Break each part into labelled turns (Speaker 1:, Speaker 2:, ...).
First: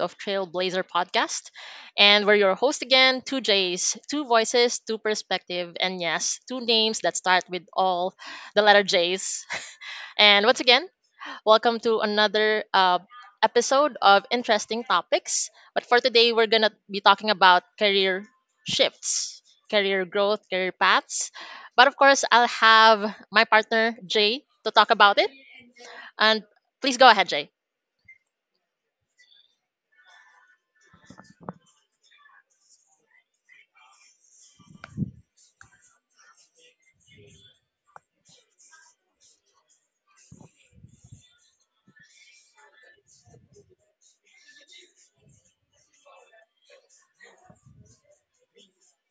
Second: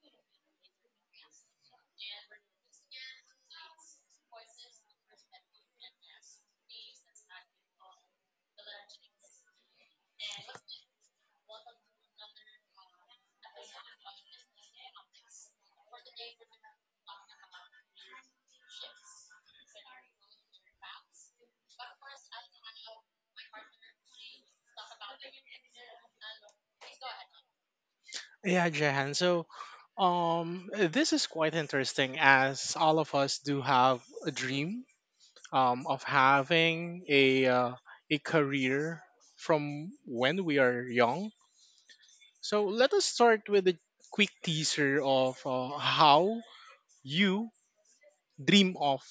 Speaker 1: of Trailblazer Podcast. And we're your host again, two J's, two voices, two perspective, and yes, two names that start with all the letter J's. And once again, welcome to another episode of Interesting Topics. But for today, we're going to be talking about career shifts, career growth, career paths. But of course, I'll have my partner, Jay, to talk about it. And please go ahead, Jay.
Speaker 2: Yeah, Jahan. So, this is quite interesting as all of us do have a dream of having a career from when we are young. So let us start with a quick teaser of how you dream of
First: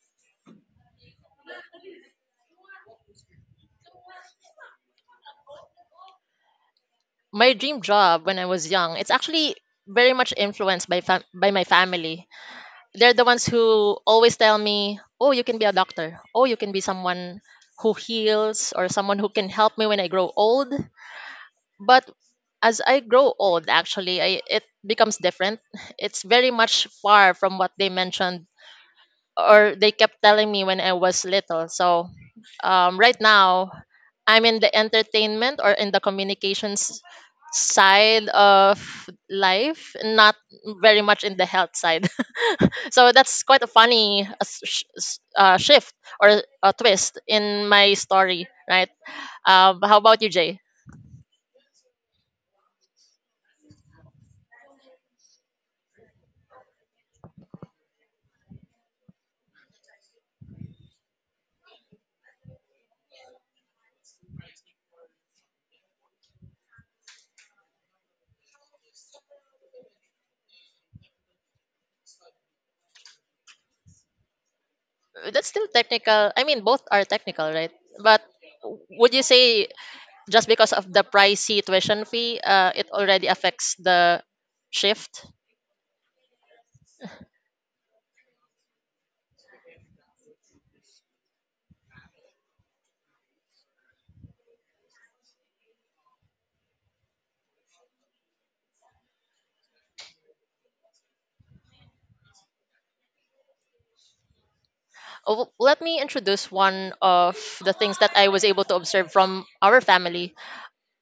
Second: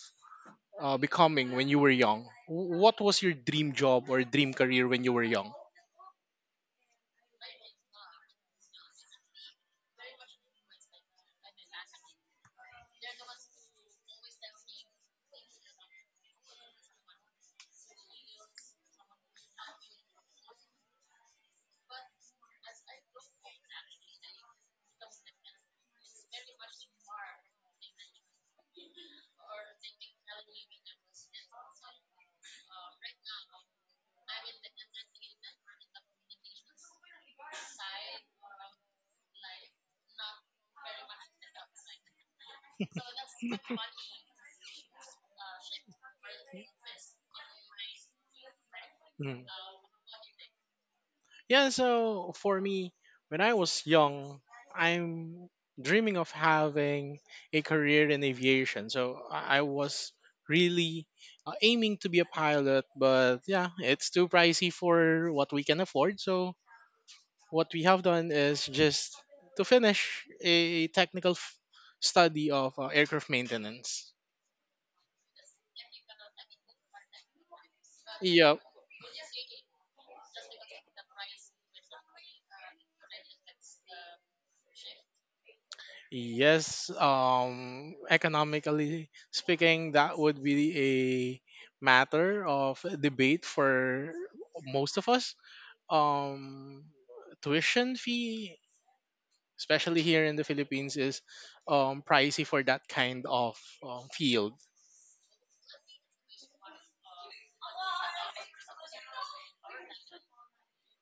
Speaker 2: becoming when you were young. What was your dream job or dream career when you were young?
Speaker 1: My dream job when I was young, it's actually very much influenced by my family. They're the ones who always tell me, "Oh, you can be a doctor. Oh, you can be someone who heals or someone who can help me when I grow old." But as I grow old, actually, it becomes different. It's very much far from what they mentioned or they kept telling me when I was little. So, right now, I'm in the entertainment or in the communications side of life, not very much in the health side. So that's quite a funny shift or a twist in my story, right?
Speaker 2: Mm.
Speaker 1: How about you, Jay?
Speaker 2: Yeah, so for me, when I was young, I'm dreaming of having a career in aviation. So I was really aiming to be a pilot, but yeah, it's too pricey for what we can afford. So what we have done is just to finish a study of aircraft maintenance.
Speaker 1: That's still technical. I mean, both are technical, right? But
Speaker 2: Yeah,
Speaker 1: would you say just because of the pricey tuition fee, it already affects the shift?
Speaker 2: yes, economically speaking, that would be a matter of debate for most of us. Um, Tuition fee, especially here in the Philippines, is pricey for that kind of field.
Speaker 1: Oh, let me introduce one of the things that I was able to observe from our family.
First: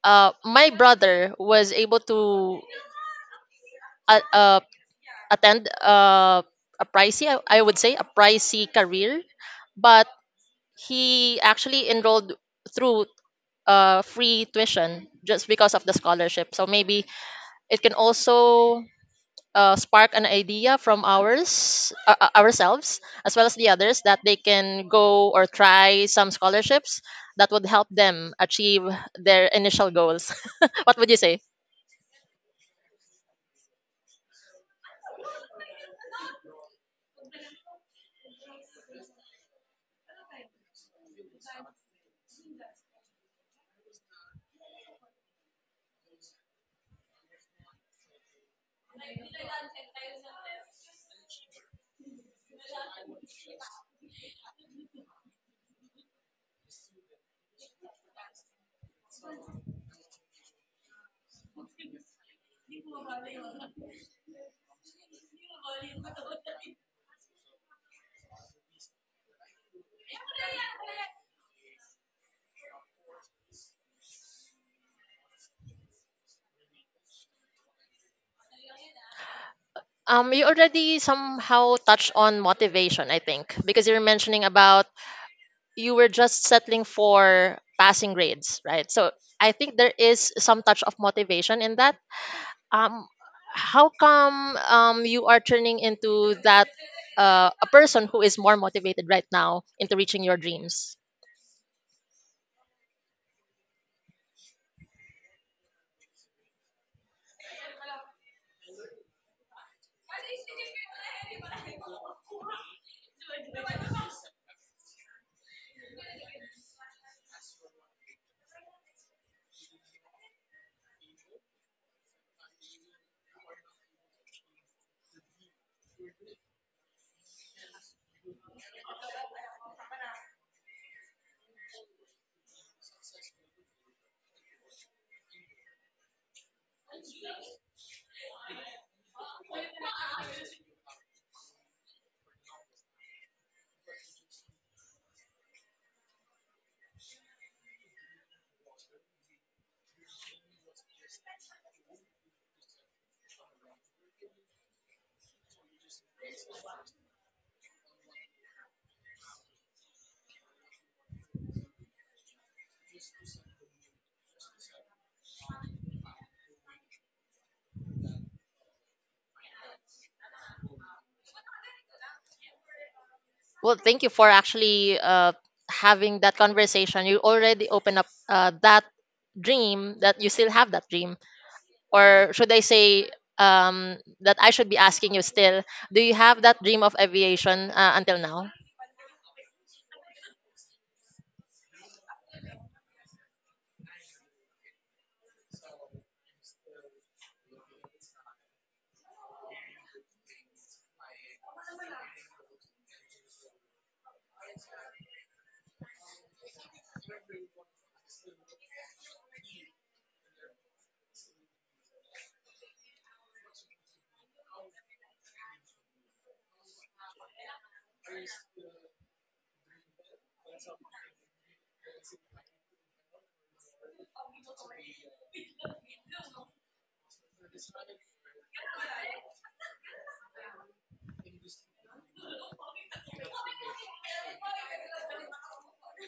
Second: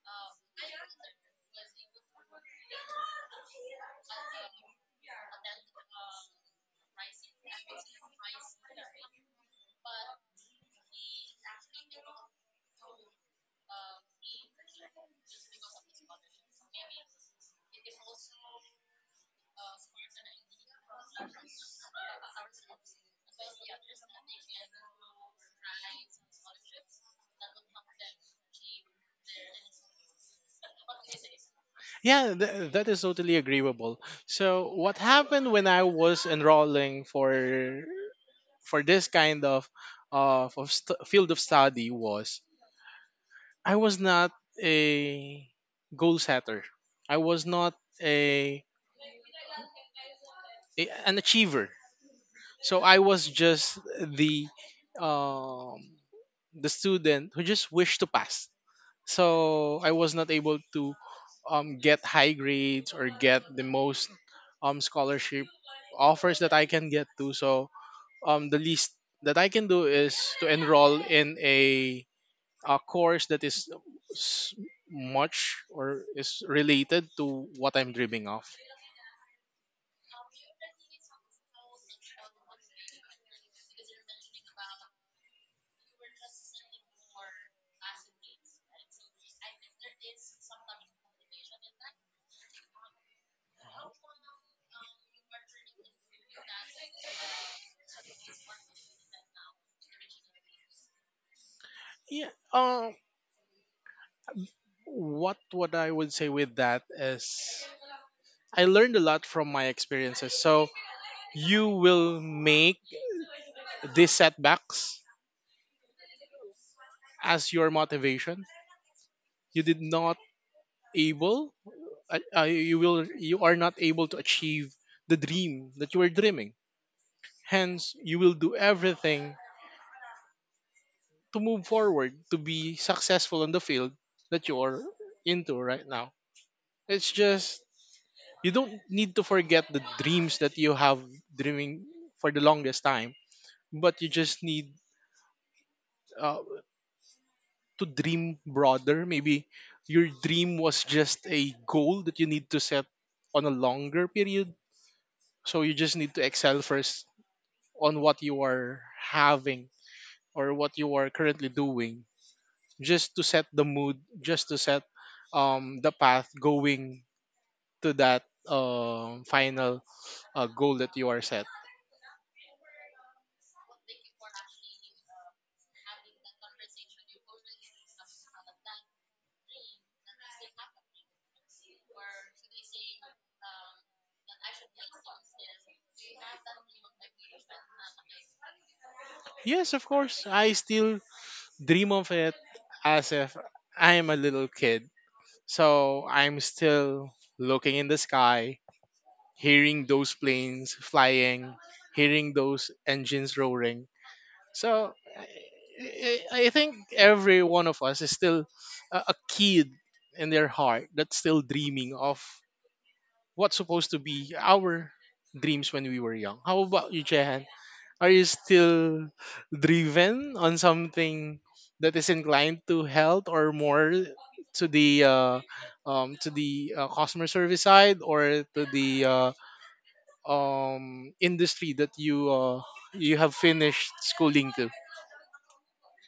Speaker 1: My brother was able to uh, uh, attend a pricey, I would say, a pricey career, but he actually enrolled through free tuition just because of the scholarship. So maybe it can also spark an idea from ourselves as well as the others that they can go or try some scholarships that would help them achieve their initial goals. What would you say?
Speaker 2: Yeah, that is totally agreeable. So, what happened when I was enrolling for this kind of field of study was I was not a goal setter. I was not a, an achiever. So I was just um, the student who just wished to pass. So I was not able to get high grades or get the most scholarship offers that I can get to. So the least that I can do is to enroll in a course that is s- much or is related to what I'm dreaming of.
Speaker 1: You already somehow touched on motivation, I think, because you are mentioning about you were just settling for passing grades, right? So I think there is some touch of motivation in that. um how come you are turning into that a person who is more motivated right now into reaching your dreams?
Speaker 2: Yeah. What I would say with that is I learned a lot from my experiences. So you will make these setbacks as your motivation. You did not able. You will. You are not able to achieve the dream that you were dreaming. Hence, you will do everything to move forward, to be successful in the field that you're into right now. It's just you don't need to forget the dreams that you have dreaming for the longest time, but you just need uh, to dream broader. Maybe your dream was just a goal that you need to set on a longer period. So you just need to excel first on what you are having or what you are currently doing just to set the mood, just to set the path going to that final goal that you are set.
Speaker 1: Well, thank you for actually having that conversation. You already open up that dream, that you still have that dream. Or should I say, um, that I should be asking you, still, do you have that dream of aviation until now?
Speaker 2: Yes, of course, I still dream of it as if I am a little kid. So I'm still looking in the sky, hearing those planes flying, hearing those engines roaring. So I think every one of us is still a kid in their heart that's still dreaming of what's supposed to be our dreams when we were young. How about you, Jehan? Are you still driven on something that is inclined to health or more to the uh, to the customer service side or to the industry that you have finished schooling to?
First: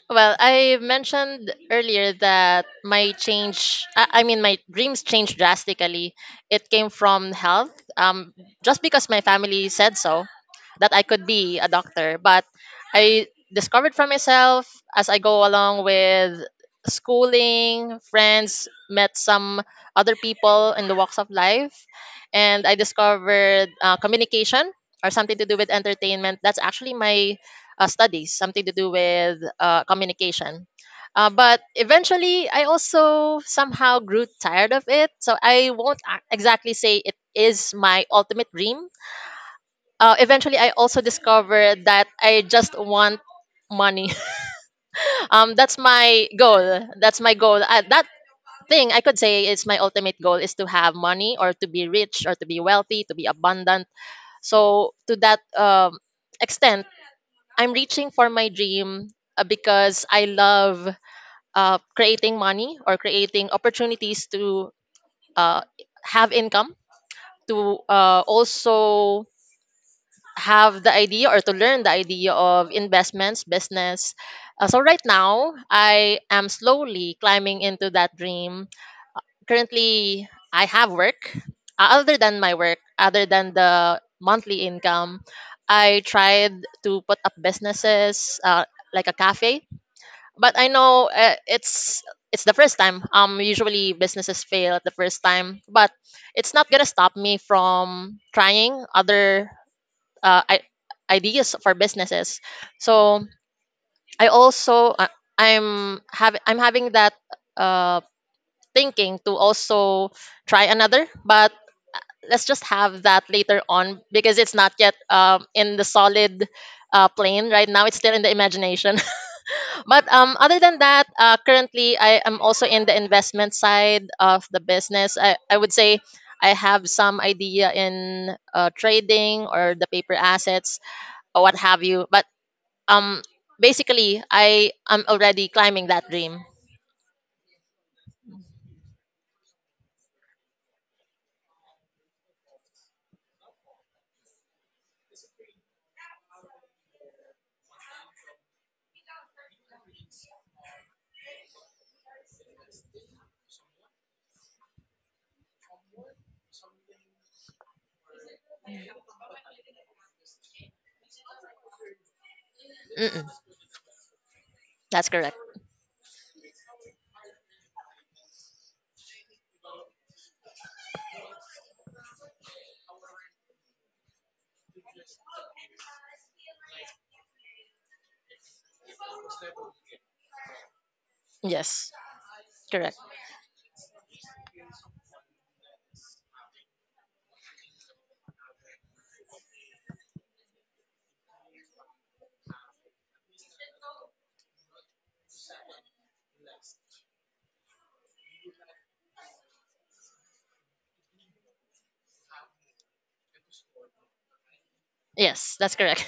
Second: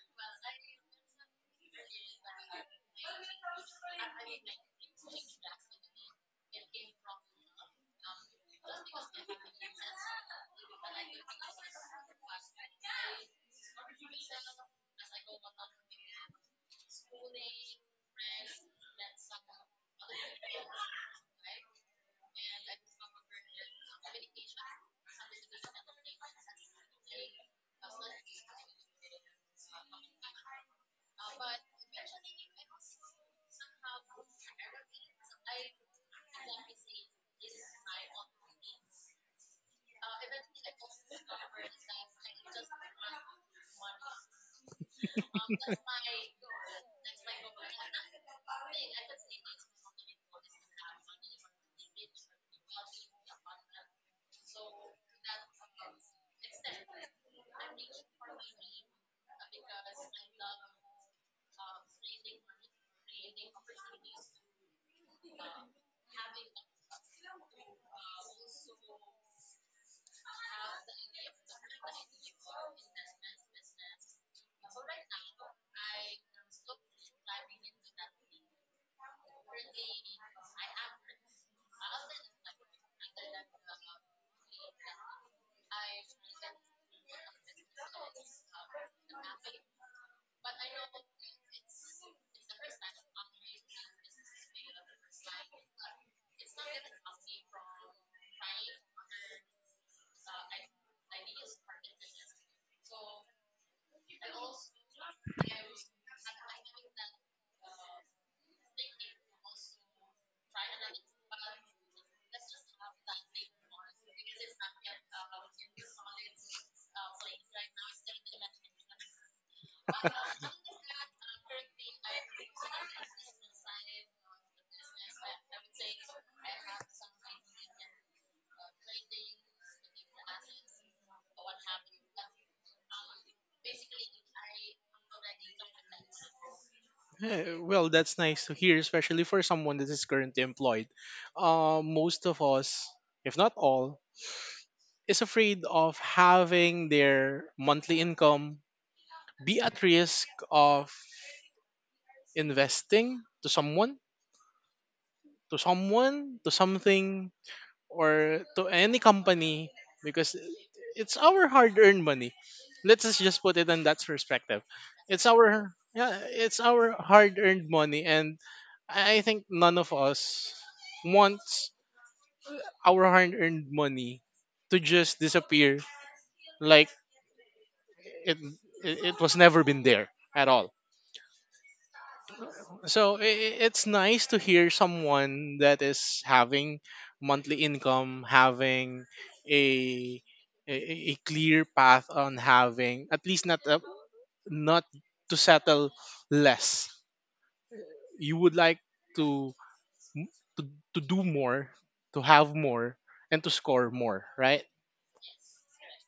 Speaker 1: Well, I mentioned earlier that my change, I mean, my dreams changed drastically. It came from health, just because my family said so, that I could be a doctor. But I discovered for myself as I go along with schooling, friends, met some other people in the walks of life, and I discovered communication or something to do with entertainment. That's actually my studies, something to do with communication. But eventually, I also somehow grew tired of it. So I won't exactly say it is my ultimate dream. Eventually, I also discovered that I just want money. That's my goal. That's my goal. That thing I could say is my ultimate goal is to have money or to be rich or to be wealthy, to be abundant. So to that extent, I'm reaching for my dream because I love creating money or creating opportunities to uh, have income, to also have the idea or to learn the idea of investments, business. So, right now, I am slowly climbing into that dream. Currently, I have work. Other than my work, other than the monthly income, I tried to put up businesses like a cafe, but I know it's the first time. Usually businesses fail at the first time, but it's not gonna stop me from trying other uh, I- ideas for businesses. So I also I'm having that uh thinking to also try another, but let's just have that later on because it's not yet in the solid plane right now. It's still in the imagination. But other than that, currently I am also in the investment side of the business. I would say I have some idea in trading or the paper assets or what have you. But um, basically, I am already climbing that dream.
Speaker 2: Eh, well, that's nice to hear, especially for someone that is currently employed. Most of us, if not all, is afraid of having their monthly income be at risk of investing to someone, to someone, to something or to any company because it's our hard-earned money. Let's just
Speaker 1: Mm-mm,
Speaker 2: just put it in that perspective.
Speaker 1: that's
Speaker 2: It's
Speaker 1: correct.
Speaker 2: our yeah, it's our hard-earned money, and I think none of us wants our hard-earned money to just disappear like it it was never been there at all.
Speaker 1: Yes, correct.
Speaker 2: So it's nice to hear someone that is having monthly income, having a a, a clear path on having at least not not to settle less. You would like to, m- to to do more, to have more, and to score more, right?
Speaker 1: Yes, that's correct.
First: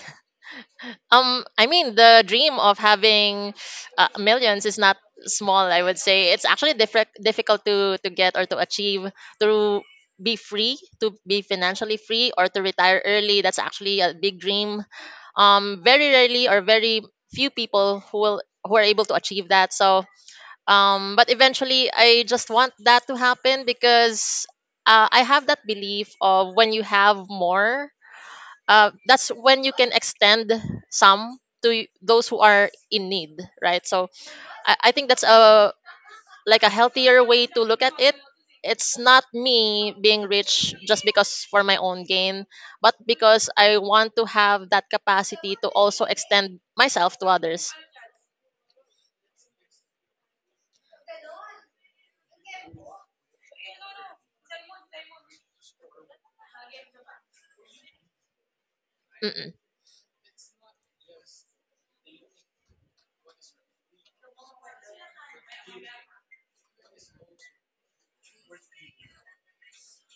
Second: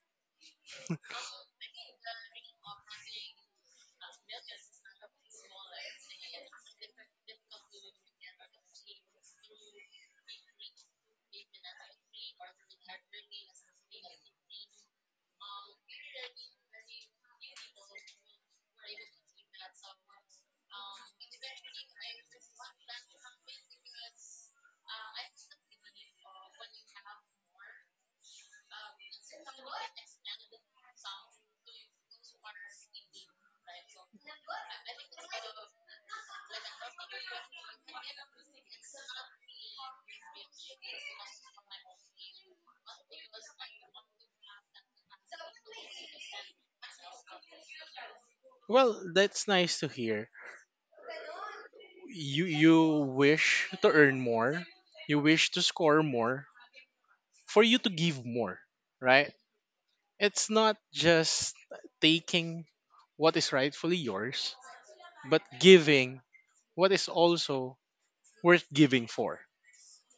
Speaker 1: I mean, the dream of having millions is not small. I would say it's actually difficult to get or to achieve to be free, to be financially free, or to retire early. That's actually a big dream. Very rarely or very few people who are able to achieve that. So, but eventually, I just want that to happen because I have that belief of when you have more, that's when you can extend some to those who are in need, right? So I think that's a like a healthier way to look at it. It's not me being rich just because for my own gain, but because I want to have that capacity to also extend myself to others.
Speaker 2: Well, that's nice to hear. You wish to earn more, you wish to score more for you to give more, right?
Speaker 1: Mm-mm.
Speaker 2: It's not just taking what is rightfully yours, but giving what is also worth giving for.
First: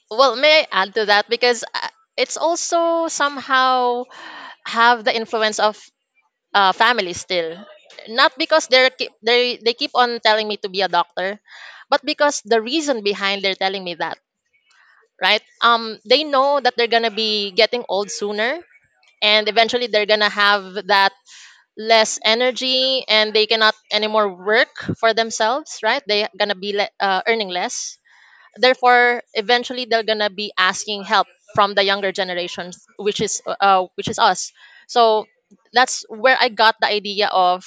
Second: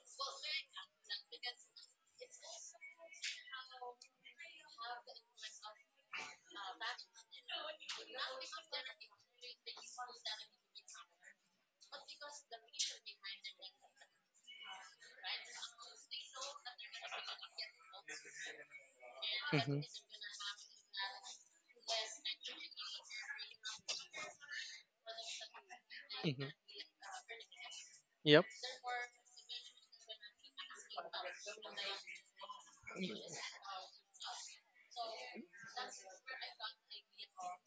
Speaker 1: Well, may I add to that because it's also somehow have the influence of family still. Not because they're they keep on telling me to be a doctor, but because the reason behind they're telling me that, right? They know that they're gonna be getting old sooner, and
Speaker 2: Hmm
Speaker 1: eventually they're gonna have that less energy, and they cannot anymore work for themselves, right? They're
Speaker 2: hmm
Speaker 1: gonna be earning less.
Speaker 2: Yep.
Speaker 1: Therefore, eventually they're gonna be asking help from the younger generations, which is us. So that's where I got the idea of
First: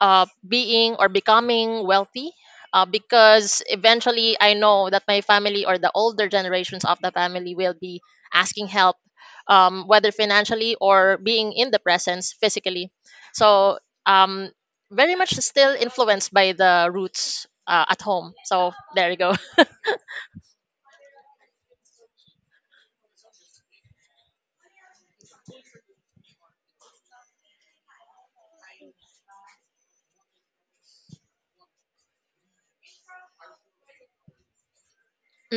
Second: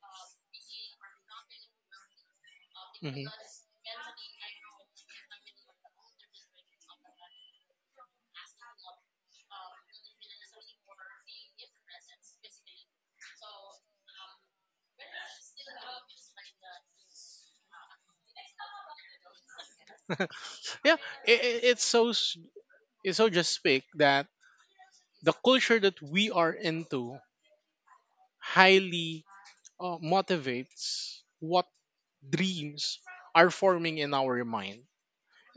Speaker 1: being or becoming wealthy,
Speaker 2: hmm
Speaker 1: because eventually I know that my family or the older generations of the family will be asking help, whether financially or being in the presence physically. So, um, very much still influenced by the roots at home. So, there you go.
Speaker 2: Yeah, it's so it's so just speak that the culture that we are into highly motivates what dreams are forming in our mind.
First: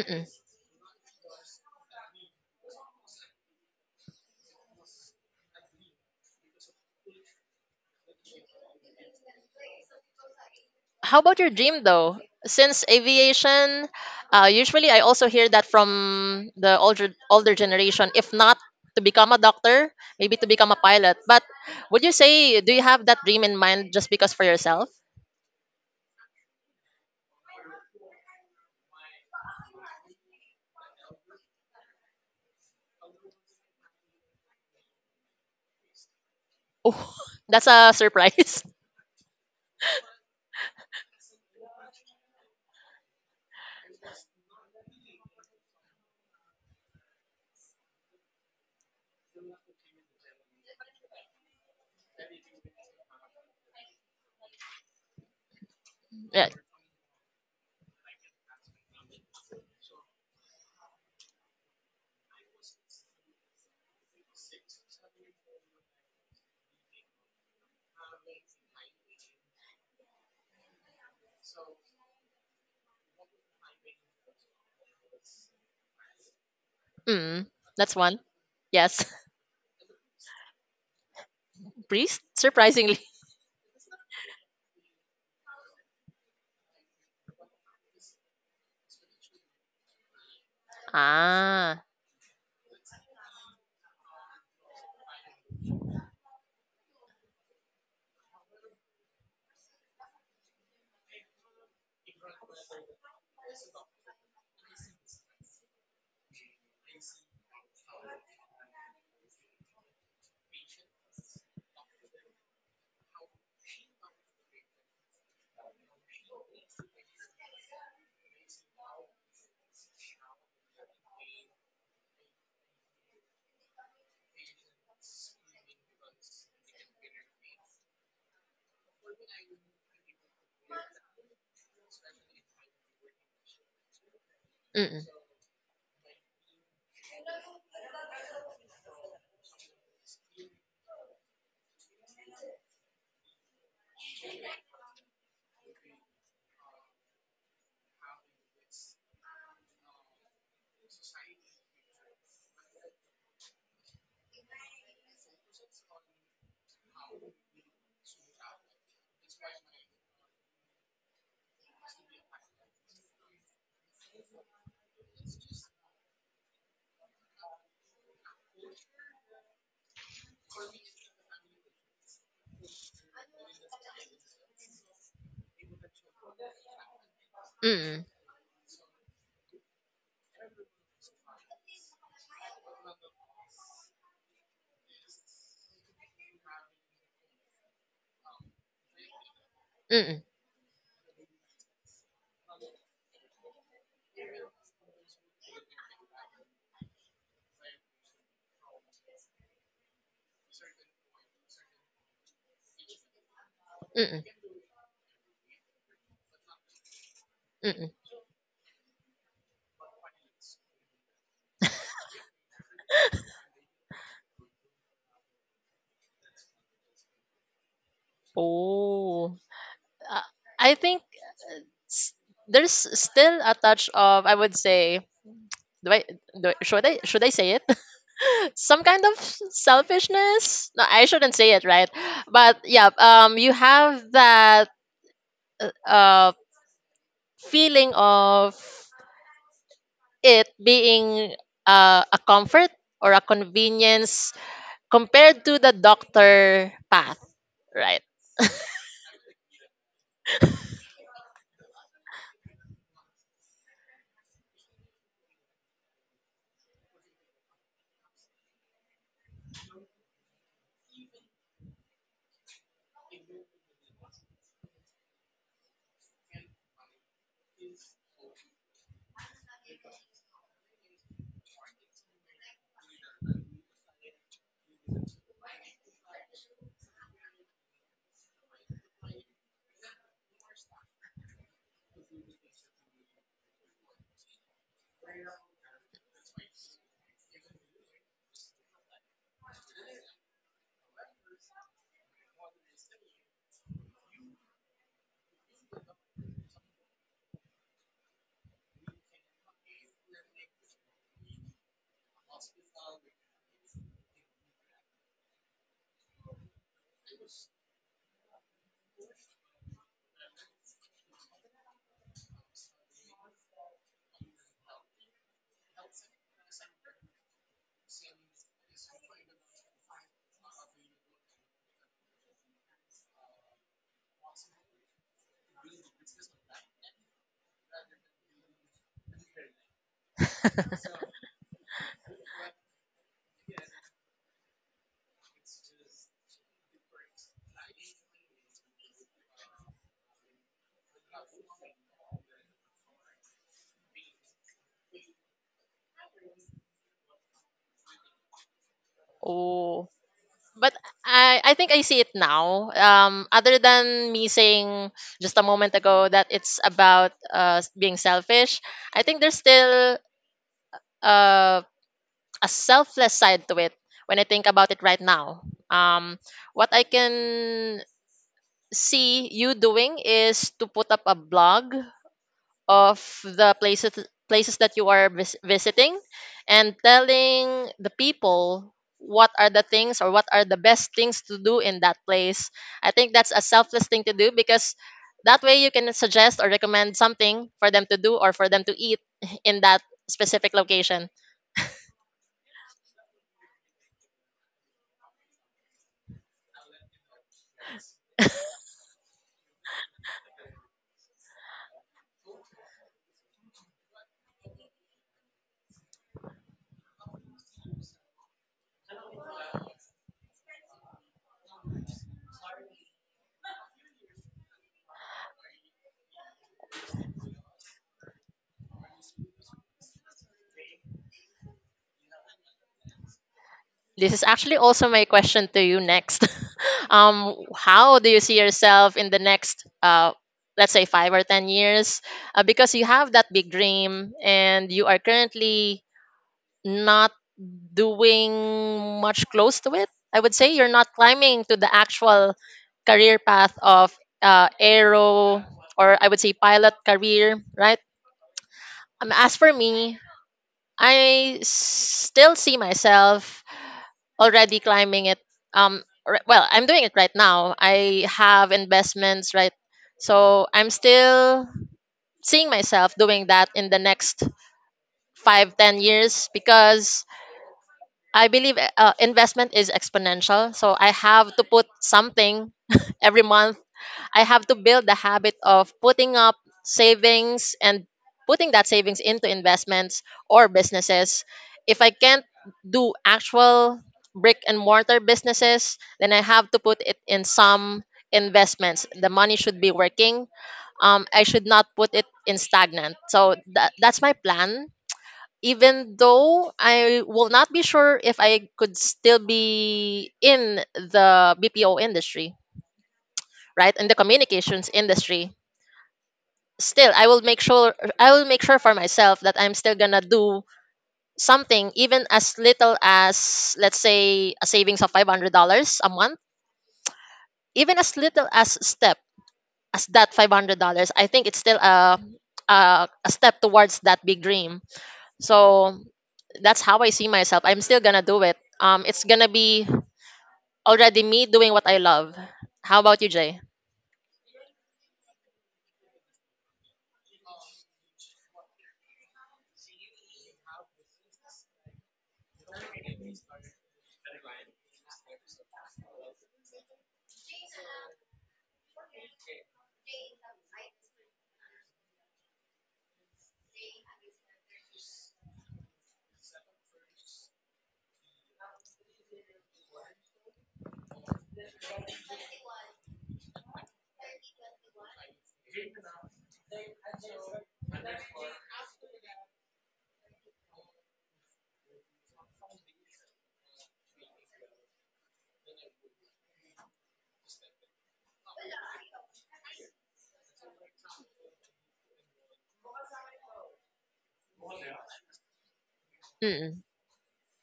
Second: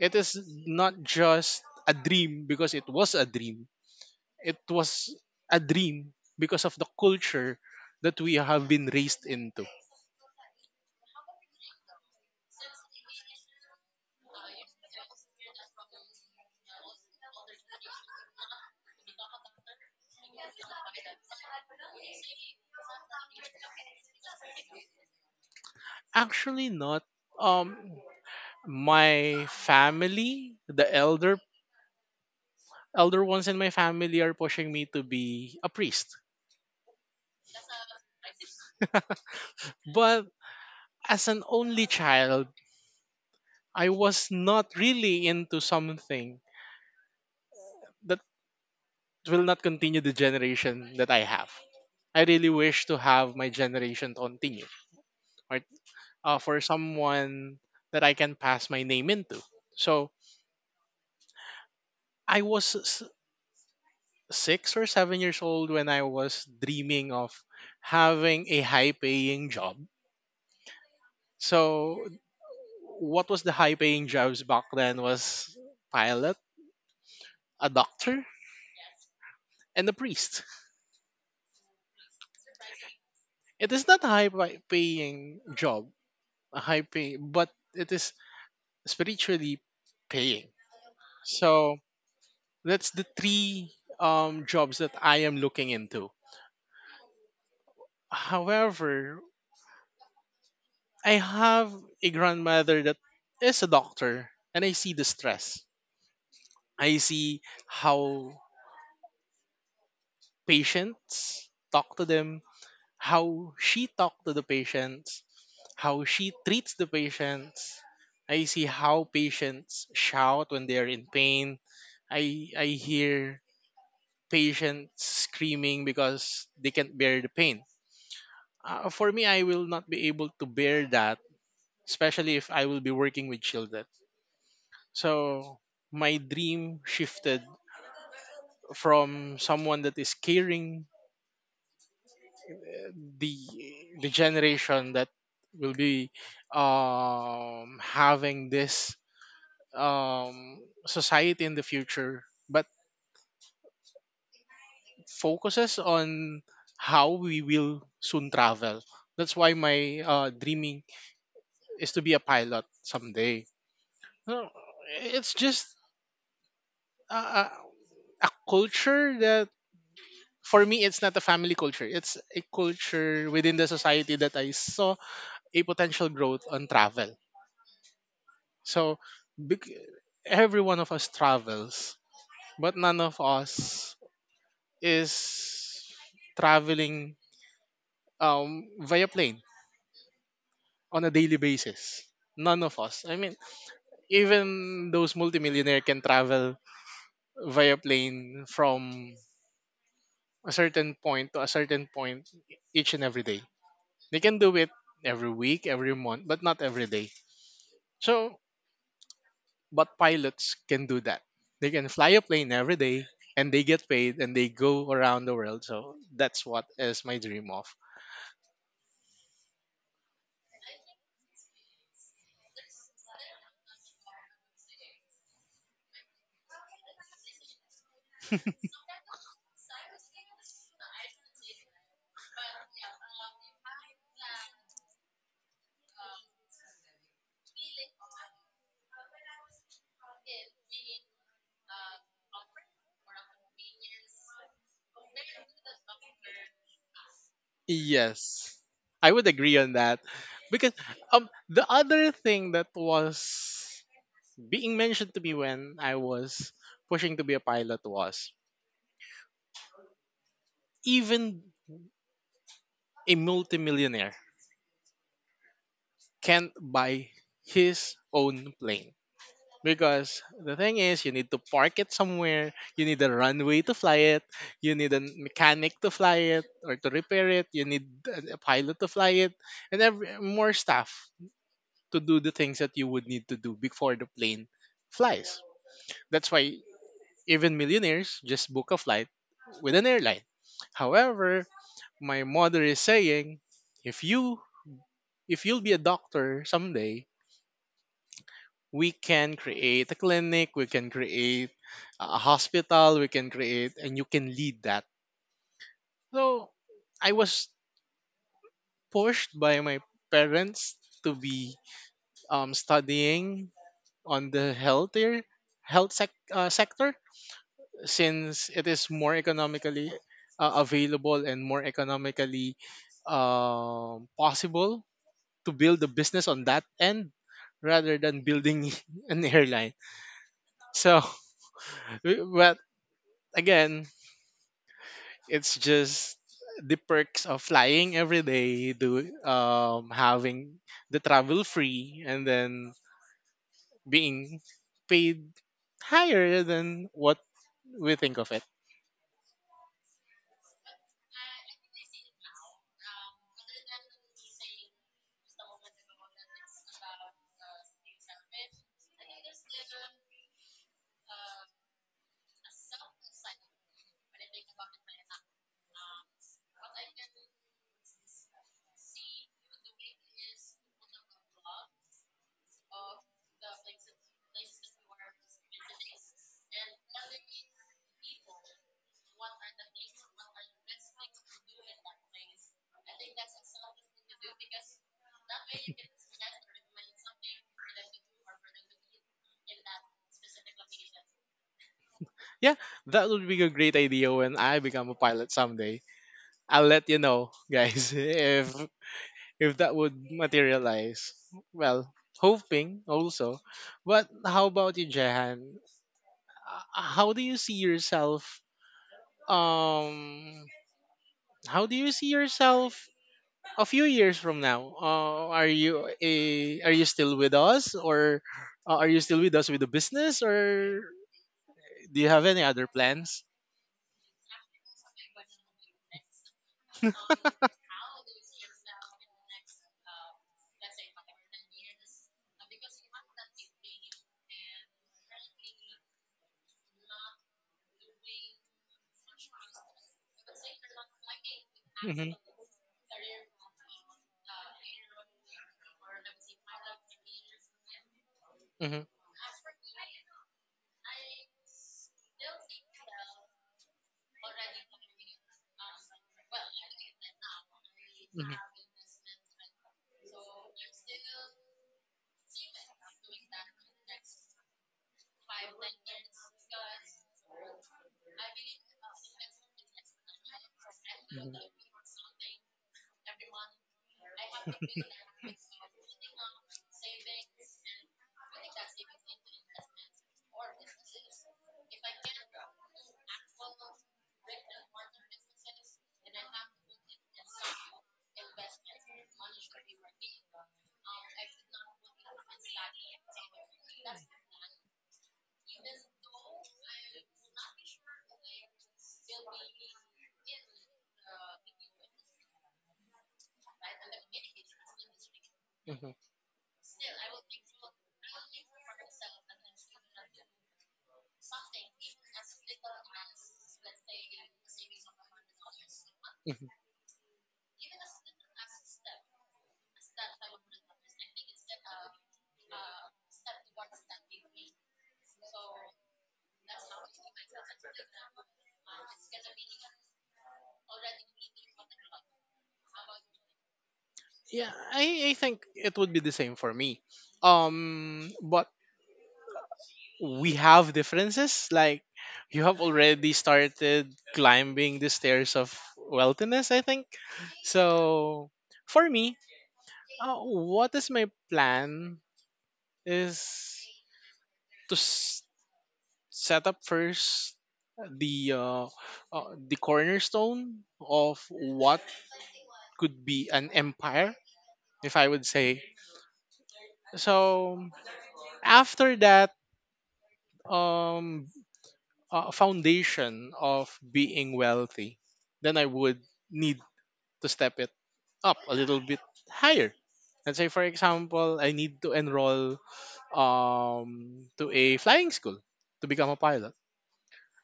Speaker 2: It is not just a dream because it was a dream. It was a dream because of the culture that we have been raised into.
Speaker 1: How about your dream though? Since aviation, usually I also hear that from the older generation. If not to become a doctor, maybe to become a pilot. But would you say do you have that dream in mind just because for yourself?
Speaker 2: Actually, not. Um, my family, the elder ones in my family are pushing me to be a priest.
Speaker 1: Oh, that's a surprise.
Speaker 2: But as an only child, I was not really into something that it will not continue the generation that I have. I really wish to have my generation to continue, or
Speaker 1: yeah.
Speaker 2: for someone that I can pass my name into. So I was 6 or 7 years old when I was dreaming of having a high-paying job. So what was the high-paying jobs back then was pilot,
Speaker 1: Mm,
Speaker 2: a
Speaker 1: that's one.
Speaker 2: doctor,
Speaker 1: Yes,
Speaker 2: and a priest.
Speaker 1: priest. Surprisingly.
Speaker 2: It is not a high-paying job, a high pay, but it is spiritually paying. So
Speaker 1: Ah.
Speaker 2: that's the three jobs that I am looking into. However, I have a grandmother that is a doctor, and I see the stress. I see how patients talk to them, how she talk to the patients, how she treats the patients. I see how patients shout when they are in pain. I hear patients screaming because they can't bear the pain. For me, I will not be able to bear that, especially if I will be working with children.
Speaker 1: Mm.
Speaker 2: So my dream shifted from someone that is caring uh, the the generation that will be having this society in the future, but focuses on how we will soon travel. That's why my dreaming is to be a pilot someday. No, it's just a, a, a culture that for me it's not a family culture. It's a culture within the society that I saw a potential growth on travel.
Speaker 1: Mm.
Speaker 2: So bec- every one of us travels, but none of us is traveling via plane
Speaker 1: Mm.
Speaker 2: on a daily basis. None of us. I mean, even those multimillionaire can travel via plane from a certain point to a certain point each and every day. They
Speaker 1: Mm.
Speaker 2: can do it every week, every month, but not every day.
Speaker 1: Mm.
Speaker 2: So, but pilots can do that. They can fly a plane every day and they get paid and they go around the world. So, that's what is my dream of.
Speaker 1: Oh. Uh, I think s- there's still a touch of, I would say, do I, do I should I say it? Some kind of selfishness? No, I shouldn't say it, right? But yeah, you have that uh, uh, feeling of it being a comfort or a convenience compared to the doctor path, right?
Speaker 2: Yes, I would agree on that. Because the other thing that was being mentioned to me when I was pushing to be a pilot was even a multimillionaire can't buy his own plane because the thing is you need to park it somewhere, you need a runway to fly it, you need a mechanic to fly it or to repair it, you need a pilot to fly it and every, more staff to do the things that you would need to do before the plane flies. That's why even millionaires just book a flight with an airline. However, my mother is saying if you if you'll be a doctor someday, we can create a clinic, we can create a hospital, we can create, and you can lead that. So I was pushed by my parents to be studying on the healthier health sector since it is more economically available and more economically possible to build a business on that end rather than building an airline. So, but again, it's just the perks of flying every day, do having the travel free and then being paid higher than what we think of it.
Speaker 1: Oh, but I think I see it now. Other than me saying just a moment ago that it's about being selfish, I think there's still uh, a selfless side to it when I think about it right now. Um, what I can see you doing is to put up a blog of the places that you are visiting and telling the people what are the things or what are the best things to do in that place. I think that's a selfless thing to do because that way you can suggest or recommend something for them to do or for them to eat in that specific location.
Speaker 2: Yeah, that would be a great idea when I become a pilot someday. I'll let you know, guys, if that would materialize. Well, hoping also. But how about you, Jehan? How do you see yourself um how do you see yourself a few years from now? Are you are you still with us or are you still with us with the business or do you have any other plans?
Speaker 1: This is actually also my question to you next. How do you see yourself in the next, let's say, 5 or 10 years? Because you have that big dream and you are currently not doing much close to it. I would say you're not climbing to the
Speaker 2: Hmm
Speaker 1: actual career path of aero, or I would say pilot career, right?
Speaker 2: hmm
Speaker 1: As for me, I still see myself already climbing it. Well, I'm doing it right now. I
Speaker 2: hmm
Speaker 1: have investments, right? So I'm still seeing myself doing that in the next 5-10 years because I believe investment is exponential, so I have to put something every month. I have to build the habit of putting up savings and putting that savings into investments or businesses. If I can't do actual brick and mortar businesses, then I have to put it in some investments. The money should be working. I should not put it in stagnant. So that's my plan. Even though I will not be sure if I could still be in the BPO industry, right? In the communications industry,
Speaker 2: Mhm.
Speaker 1: still I will make sure, for myself that I'm still gonna do something, even as little as, let's say, a savings of $500 a month.
Speaker 2: Mhm.
Speaker 1: Even as little as step as that $500. I think it's still a step towards that big dream. So that's how I see myself. I'm still gonna do it. It's gonna be already me doing what I love. How about you, Jay?
Speaker 2: Yeah, I think it would be the same for me. But we have differences. Like you have already started climbing the stairs of wealthiness, I think. So for me, what is my plan is to set up first the uh, the cornerstone of what could be an empire, if I would say. So after that, um foundation of being wealthy, then I would need to step it up a little bit higher. Let's say, for example, I need to enroll to a flying school to become a pilot.
Speaker 1: Mm.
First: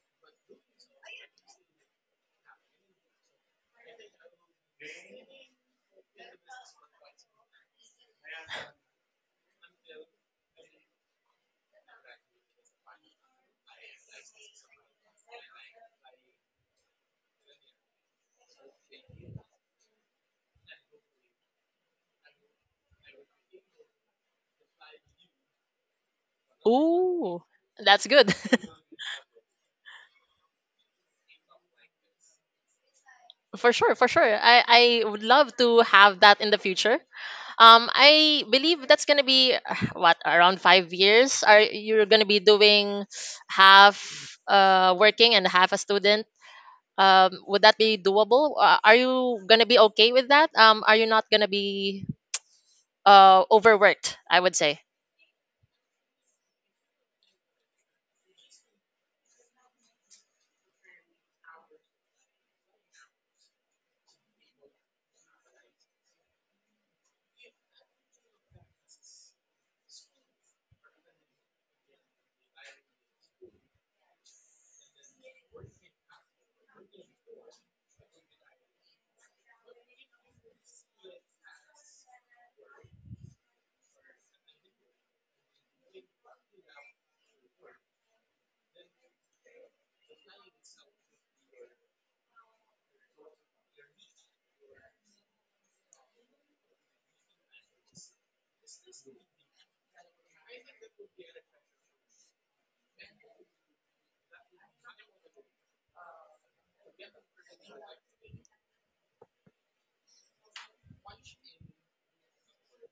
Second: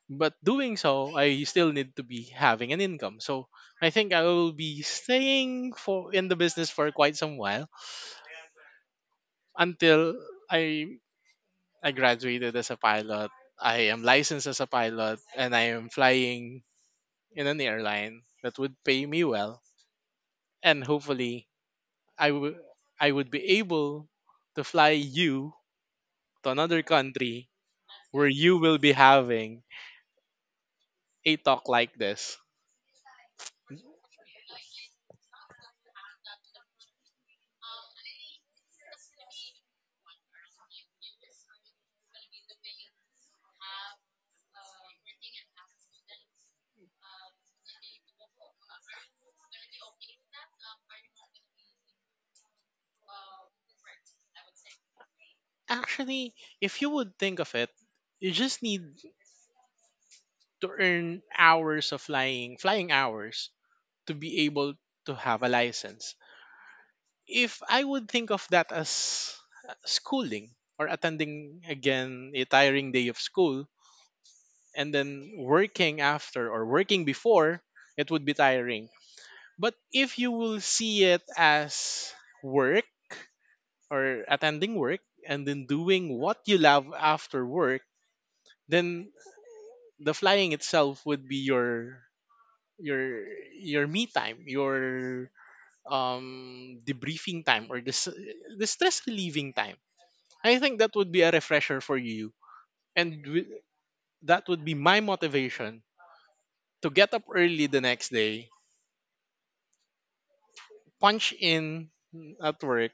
Speaker 2: But doing so, I still need to be having an income. So I think I will be staying for in the business for quite some while until i I graduated as a pilot, I am licensed as a pilot, and I am flying in an airline that would pay me well. And hopefully i would I would be able to fly you to another
Speaker 1: Ooh,
Speaker 2: country
Speaker 1: that's
Speaker 2: where
Speaker 1: good.
Speaker 2: you will be having a talk like this.
Speaker 1: For sure, for sure. I would love to have that in the future. I believe that's gonna be what, around 5 years. Are you're gonna be doing half working and half a student? Would that be doable? Are you gonna be okay with that? Are you not gonna be overworked? I would say
Speaker 2: Actually, if you would think of it, you just need to earn hours of flying, flying hours to be able to have a license. If I would think of that as schooling or attending again a tiring day of school and then working after or working before, it would be tiring. But if you will see it as work or attending work and then doing what you love after work, then the flying itself would be your your me time, your debriefing time or the stress relieving time. I think that would be a refresher for you, and that would be my motivation to get up early the next day, punch in at work,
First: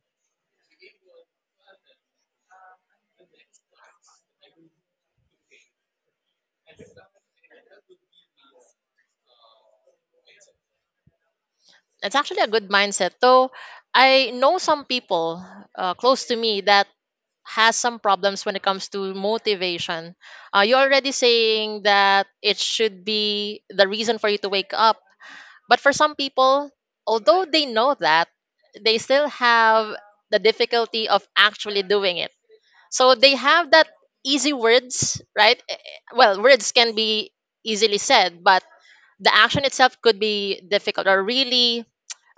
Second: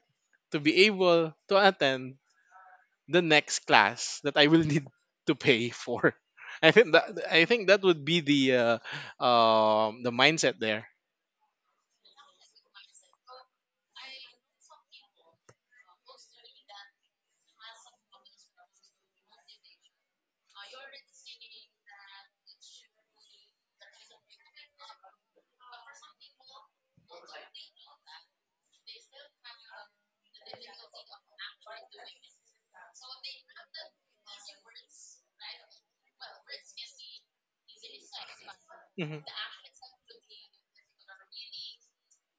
Speaker 2: to be able to attend the next class that I will need to pay for. I think that would be the mindset there.
Speaker 1: it's actually a good mindset. Though I know some people close to me that has some problems when it comes to motivation. You're already saying that it should be the reason for you to wake up. But for some people, although they know that, they still have the difficulty of actually doing it. So they have that easy words, right? Well, words can be easily said, but
Speaker 2: Mhm.
Speaker 1: the action itself could be difficult or really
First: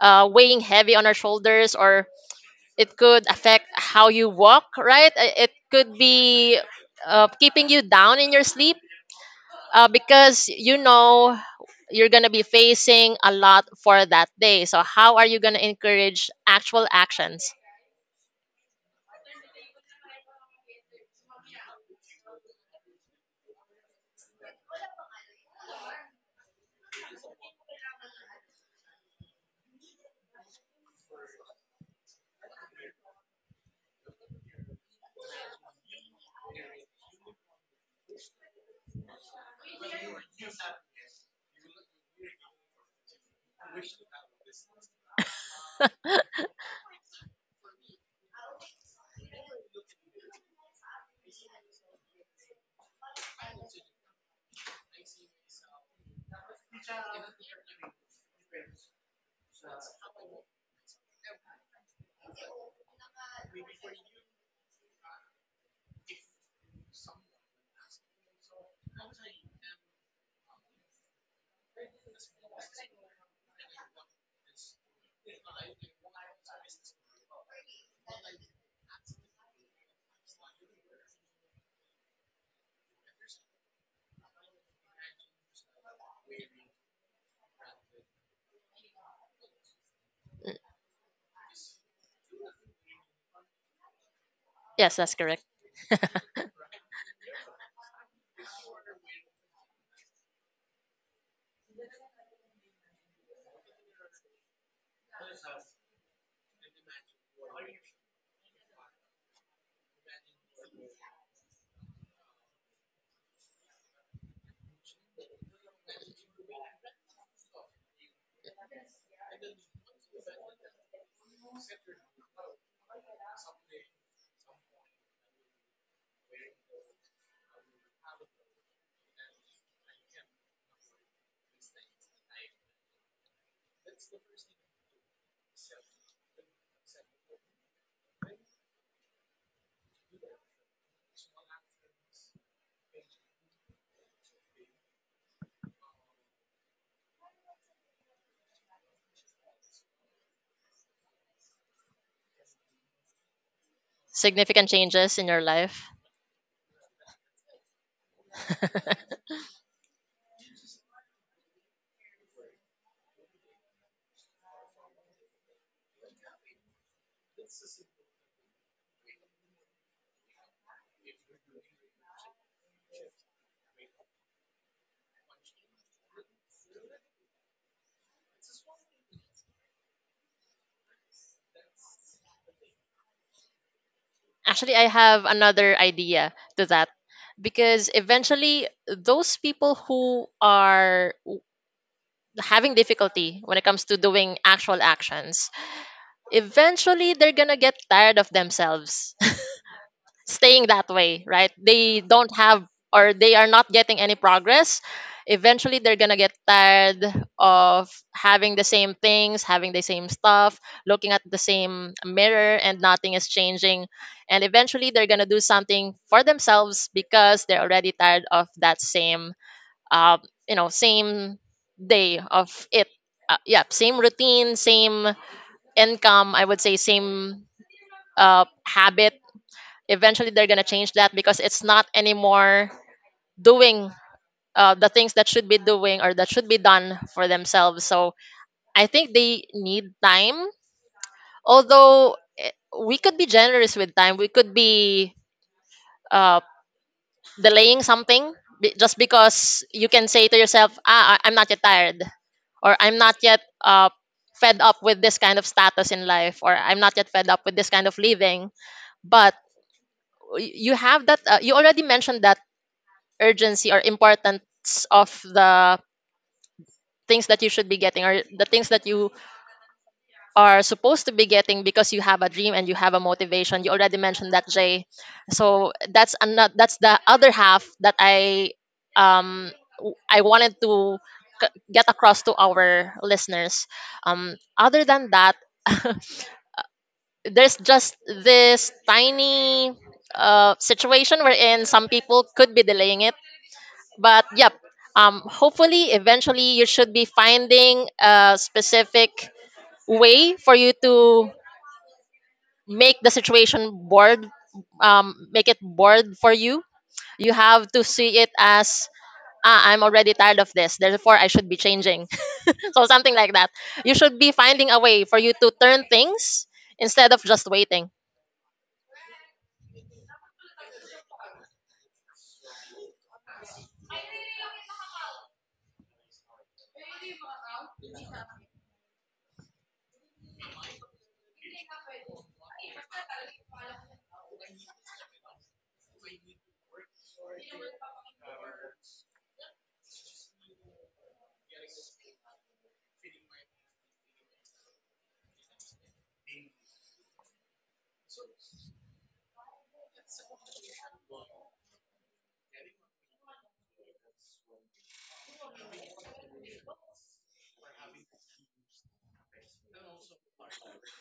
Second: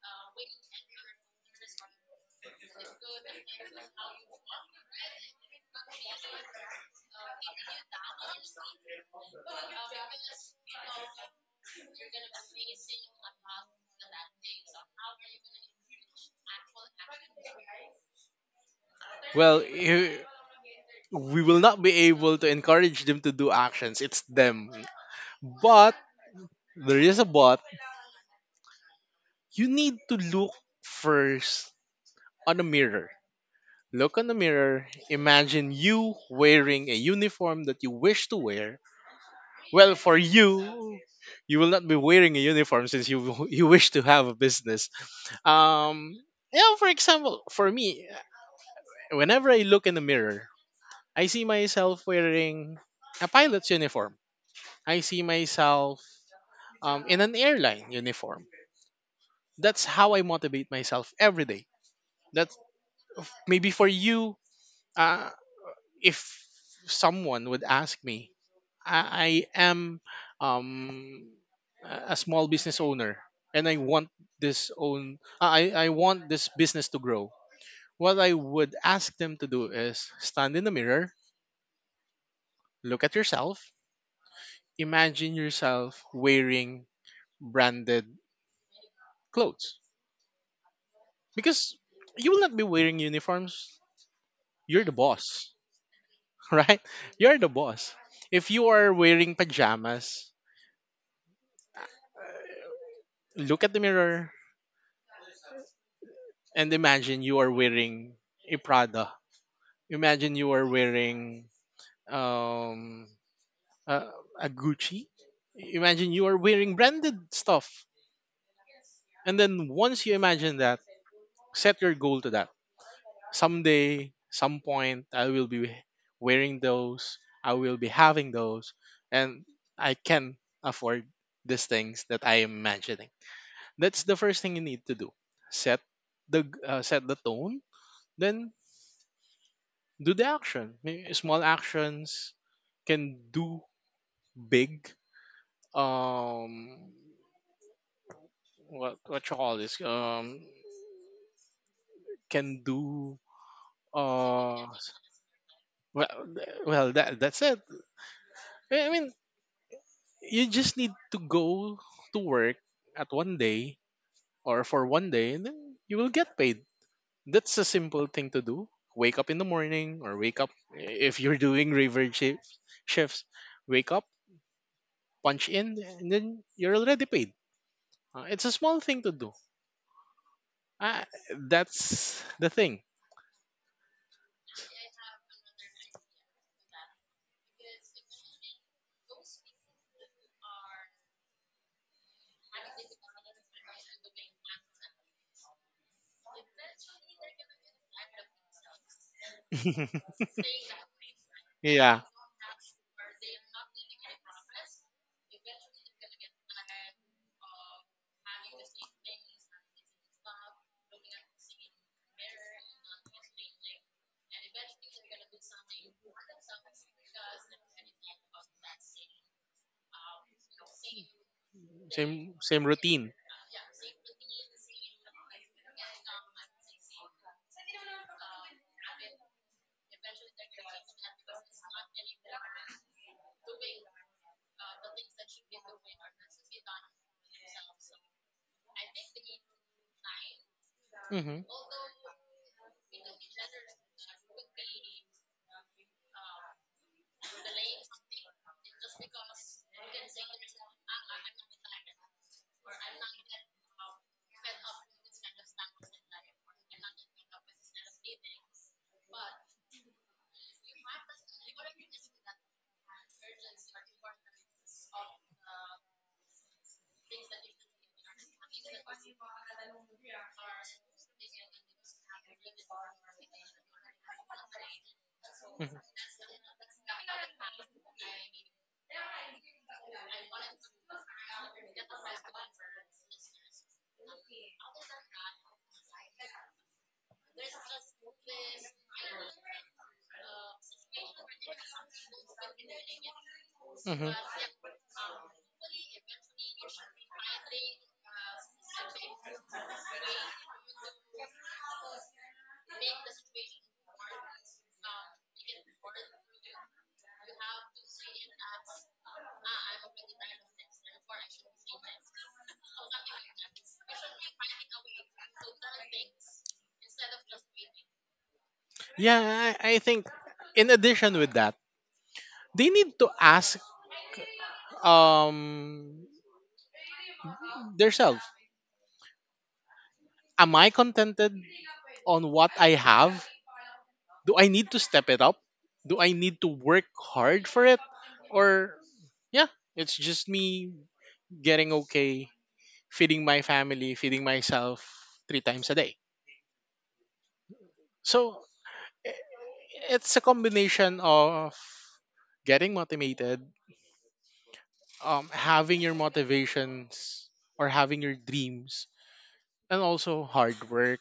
Speaker 1: weighing heavy on our shoulders, or it could affect how you walk, right? It could be keeping you down in your sleep because you know you're going to be facing a lot for that day. So how are you going to encourage actual actions?
Speaker 2: Well, we will not be able to encourage them to do actions. It's them. But there is a but. You need to look first on a mirror. Look on the mirror. Imagine you wearing a uniform that you wish to wear. Well, for you, you will not be wearing a uniform since you you wish to have a business. Um, yeah, for example, for me, whenever I look in the mirror, I see myself wearing a pilot's uniform. I see myself in an airline uniform. That's how I motivate myself every day. That's maybe for you. Uh, if someone would ask me, I am um, a small business owner, and I want this own. I want this business to grow. What I would ask them to do is stand in the mirror, look at yourself, imagine yourself wearing branded clothes, because you will not be wearing uniforms. You're the
Speaker 1: Yes, that's correct.
Speaker 2: boss, right? You're the boss. If you are wearing pajamas, look at the mirror and imagine you are wearing a Prada. Imagine you are wearing um, a, a Gucci. Imagine you are wearing branded stuff. And then once you imagine that, set your goal to that. Someday, some point, I will be wearing those. I will be having those, and I can afford these things that I am mentioning. That's the first thing you need to do. Set set the tone, then do the action. Small actions can do big. Um, what you call this? Can do. Uh,
Speaker 1: Significant changes in your life.
Speaker 2: well, well, that's it. I mean, you just need to go to work at one day or for one day, and then you will get paid. That's a simple thing to do. Wake up in the morning, or wake up, if you're doing river shifts, wake up, punch in, and then you're already paid. It's a small thing to do, uh, that's the thing.
Speaker 1: Actually, I have another idea to that, because eventually those people who are having difficulty when it comes to doing actual actions, eventually they're gonna get tired of themselves staying that way, right?
Speaker 2: Yeah.
Speaker 1: They don't have, or they are not getting any progress. Eventually they're gonna get tired of having the same things, having the same stuff, looking at the same mirror and nothing is changing. And eventually they're gonna do something for themselves because they're already tired of that same uh, you know, same day
Speaker 2: Same
Speaker 1: of it.
Speaker 2: routine.
Speaker 1: Yeah, same routine, same income, I would say same habit. Eventually they're gonna change that because it's not anymore doing the things that should be doing or that should be done for themselves. So I think they need time.
Speaker 2: Hmm.
Speaker 1: Although we could be generous with time, we could be uh, delaying something just because you can say to yourself, "Ah, I'm not yet tired," or "I'm not yet fed up with this kind of status in life," or "I'm not yet fed up with this kind of living." But you have that. You already mentioned that urgency or importance of the things that you should be getting or the things that you are supposed to be getting, because you have a dream and you have a motivation. You already mentioned that, Jay.
Speaker 2: Hmm.
Speaker 1: So that's another, that's the other half that I um I wanted to get across to our listeners. Um, other than that, there's just this tiny situation wherein some people could be delaying it.
Speaker 2: Mhm.
Speaker 1: But yep, um, hopefully eventually you should be finding a specific way for you to make the situation bored. Um, make it bored for you. You have to see it as, ah, I'm already tired of this, therefore I should be changing. So something like that. You should be finding a way for you to turn things instead of just waiting,
Speaker 2: Yeah, I think in addition with that, they need to ask um themselves, am I contented on what I have? Do I need to step it up? Do I need to work hard for it? Or yeah, it's just me getting okay, feeding my family, feeding myself three times a day. So i- it's a combination of getting motivated, having your motivations or having your dreams, and also hard work,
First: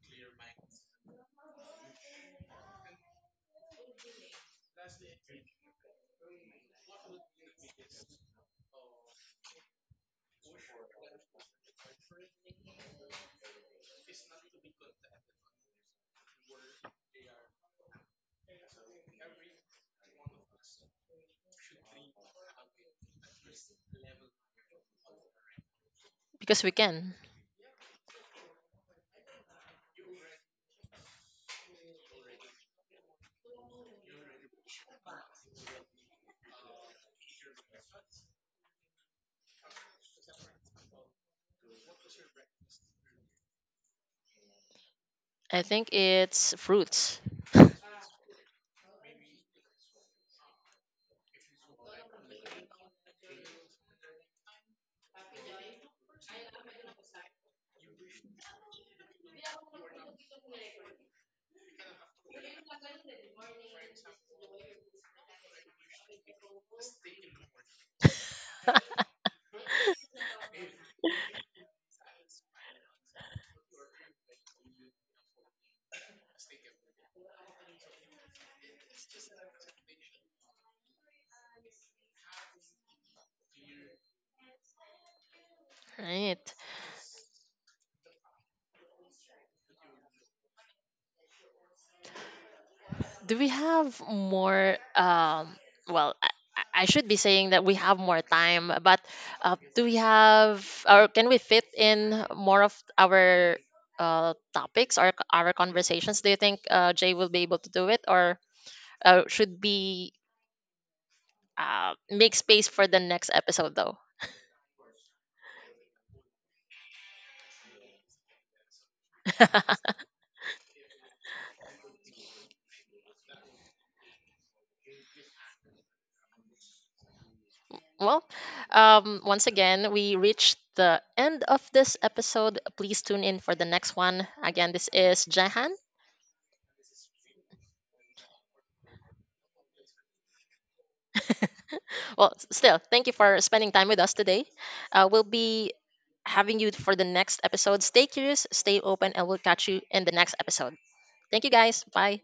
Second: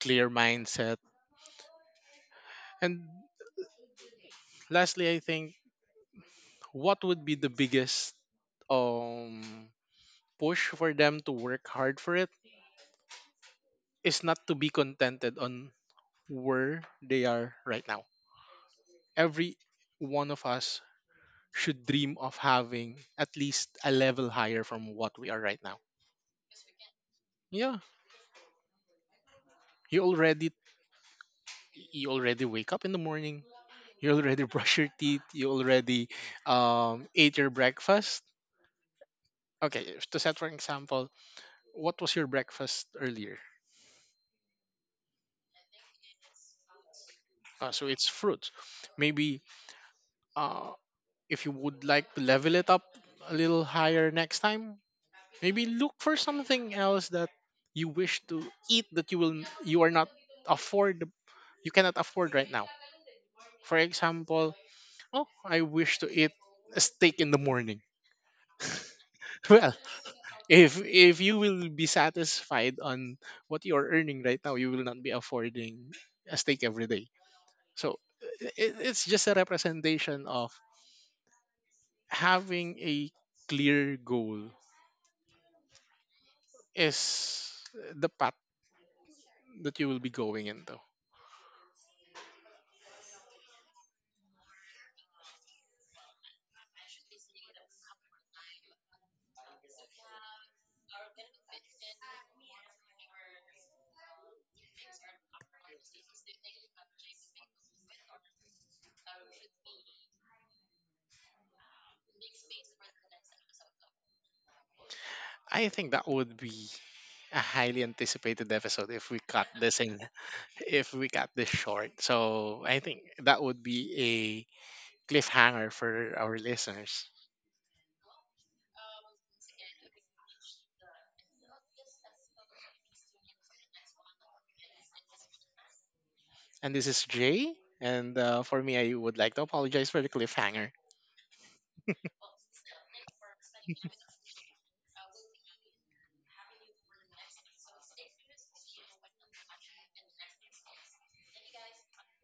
Speaker 2: clear mindset. And lastly, I think what would be the biggest um push for them to work hard for it is not to be contented on where they are right now. Every one of us should dream of having at least a level higher from what we are right now.
Speaker 1: because we can.
Speaker 2: Yeah, you already you already wake up in the morning. You already brush your teeth. You already ate your breakfast. Okay, to set for example, what was your breakfast earlier?
Speaker 1: I think it's fruits.
Speaker 2: So it's fruits. Maybe uh, if you would like to level it up a little higher next time, maybe look for something else that you wish to eat, that you are not afford, you cannot afford right now. For example, oh, I wish to eat a steak in the morning. Well, if you will be satisfied on what you are earning right now, you will not be affording a steak every day. So it's just a representation of having a clear goal
Speaker 1: Right.
Speaker 2: is the path that you will be going into.
Speaker 1: Do we have more, um, well, I, I should be saying that we have more time, but do we have, or can we fit in more of our topics or our conversations? Do you think, Jay will be able to do it, or should be, make space for the next episode though?
Speaker 2: I think that would be a highly anticipated episode if we cut this in if we cut this short. So I think that would be a cliffhanger for our listeners.
Speaker 1: Well, once again we reached the end of this episode. Please tune in for the next one. Again, this is Jahan.
Speaker 2: And this is Jay. And for me, I would like to apologize for the cliffhanger.
Speaker 1: Well, still, thank you for spending time with us today. We'll be having you for the next episode. Stay curious, stay open, and we'll catch you in the next episode. Thank you guys. Bye.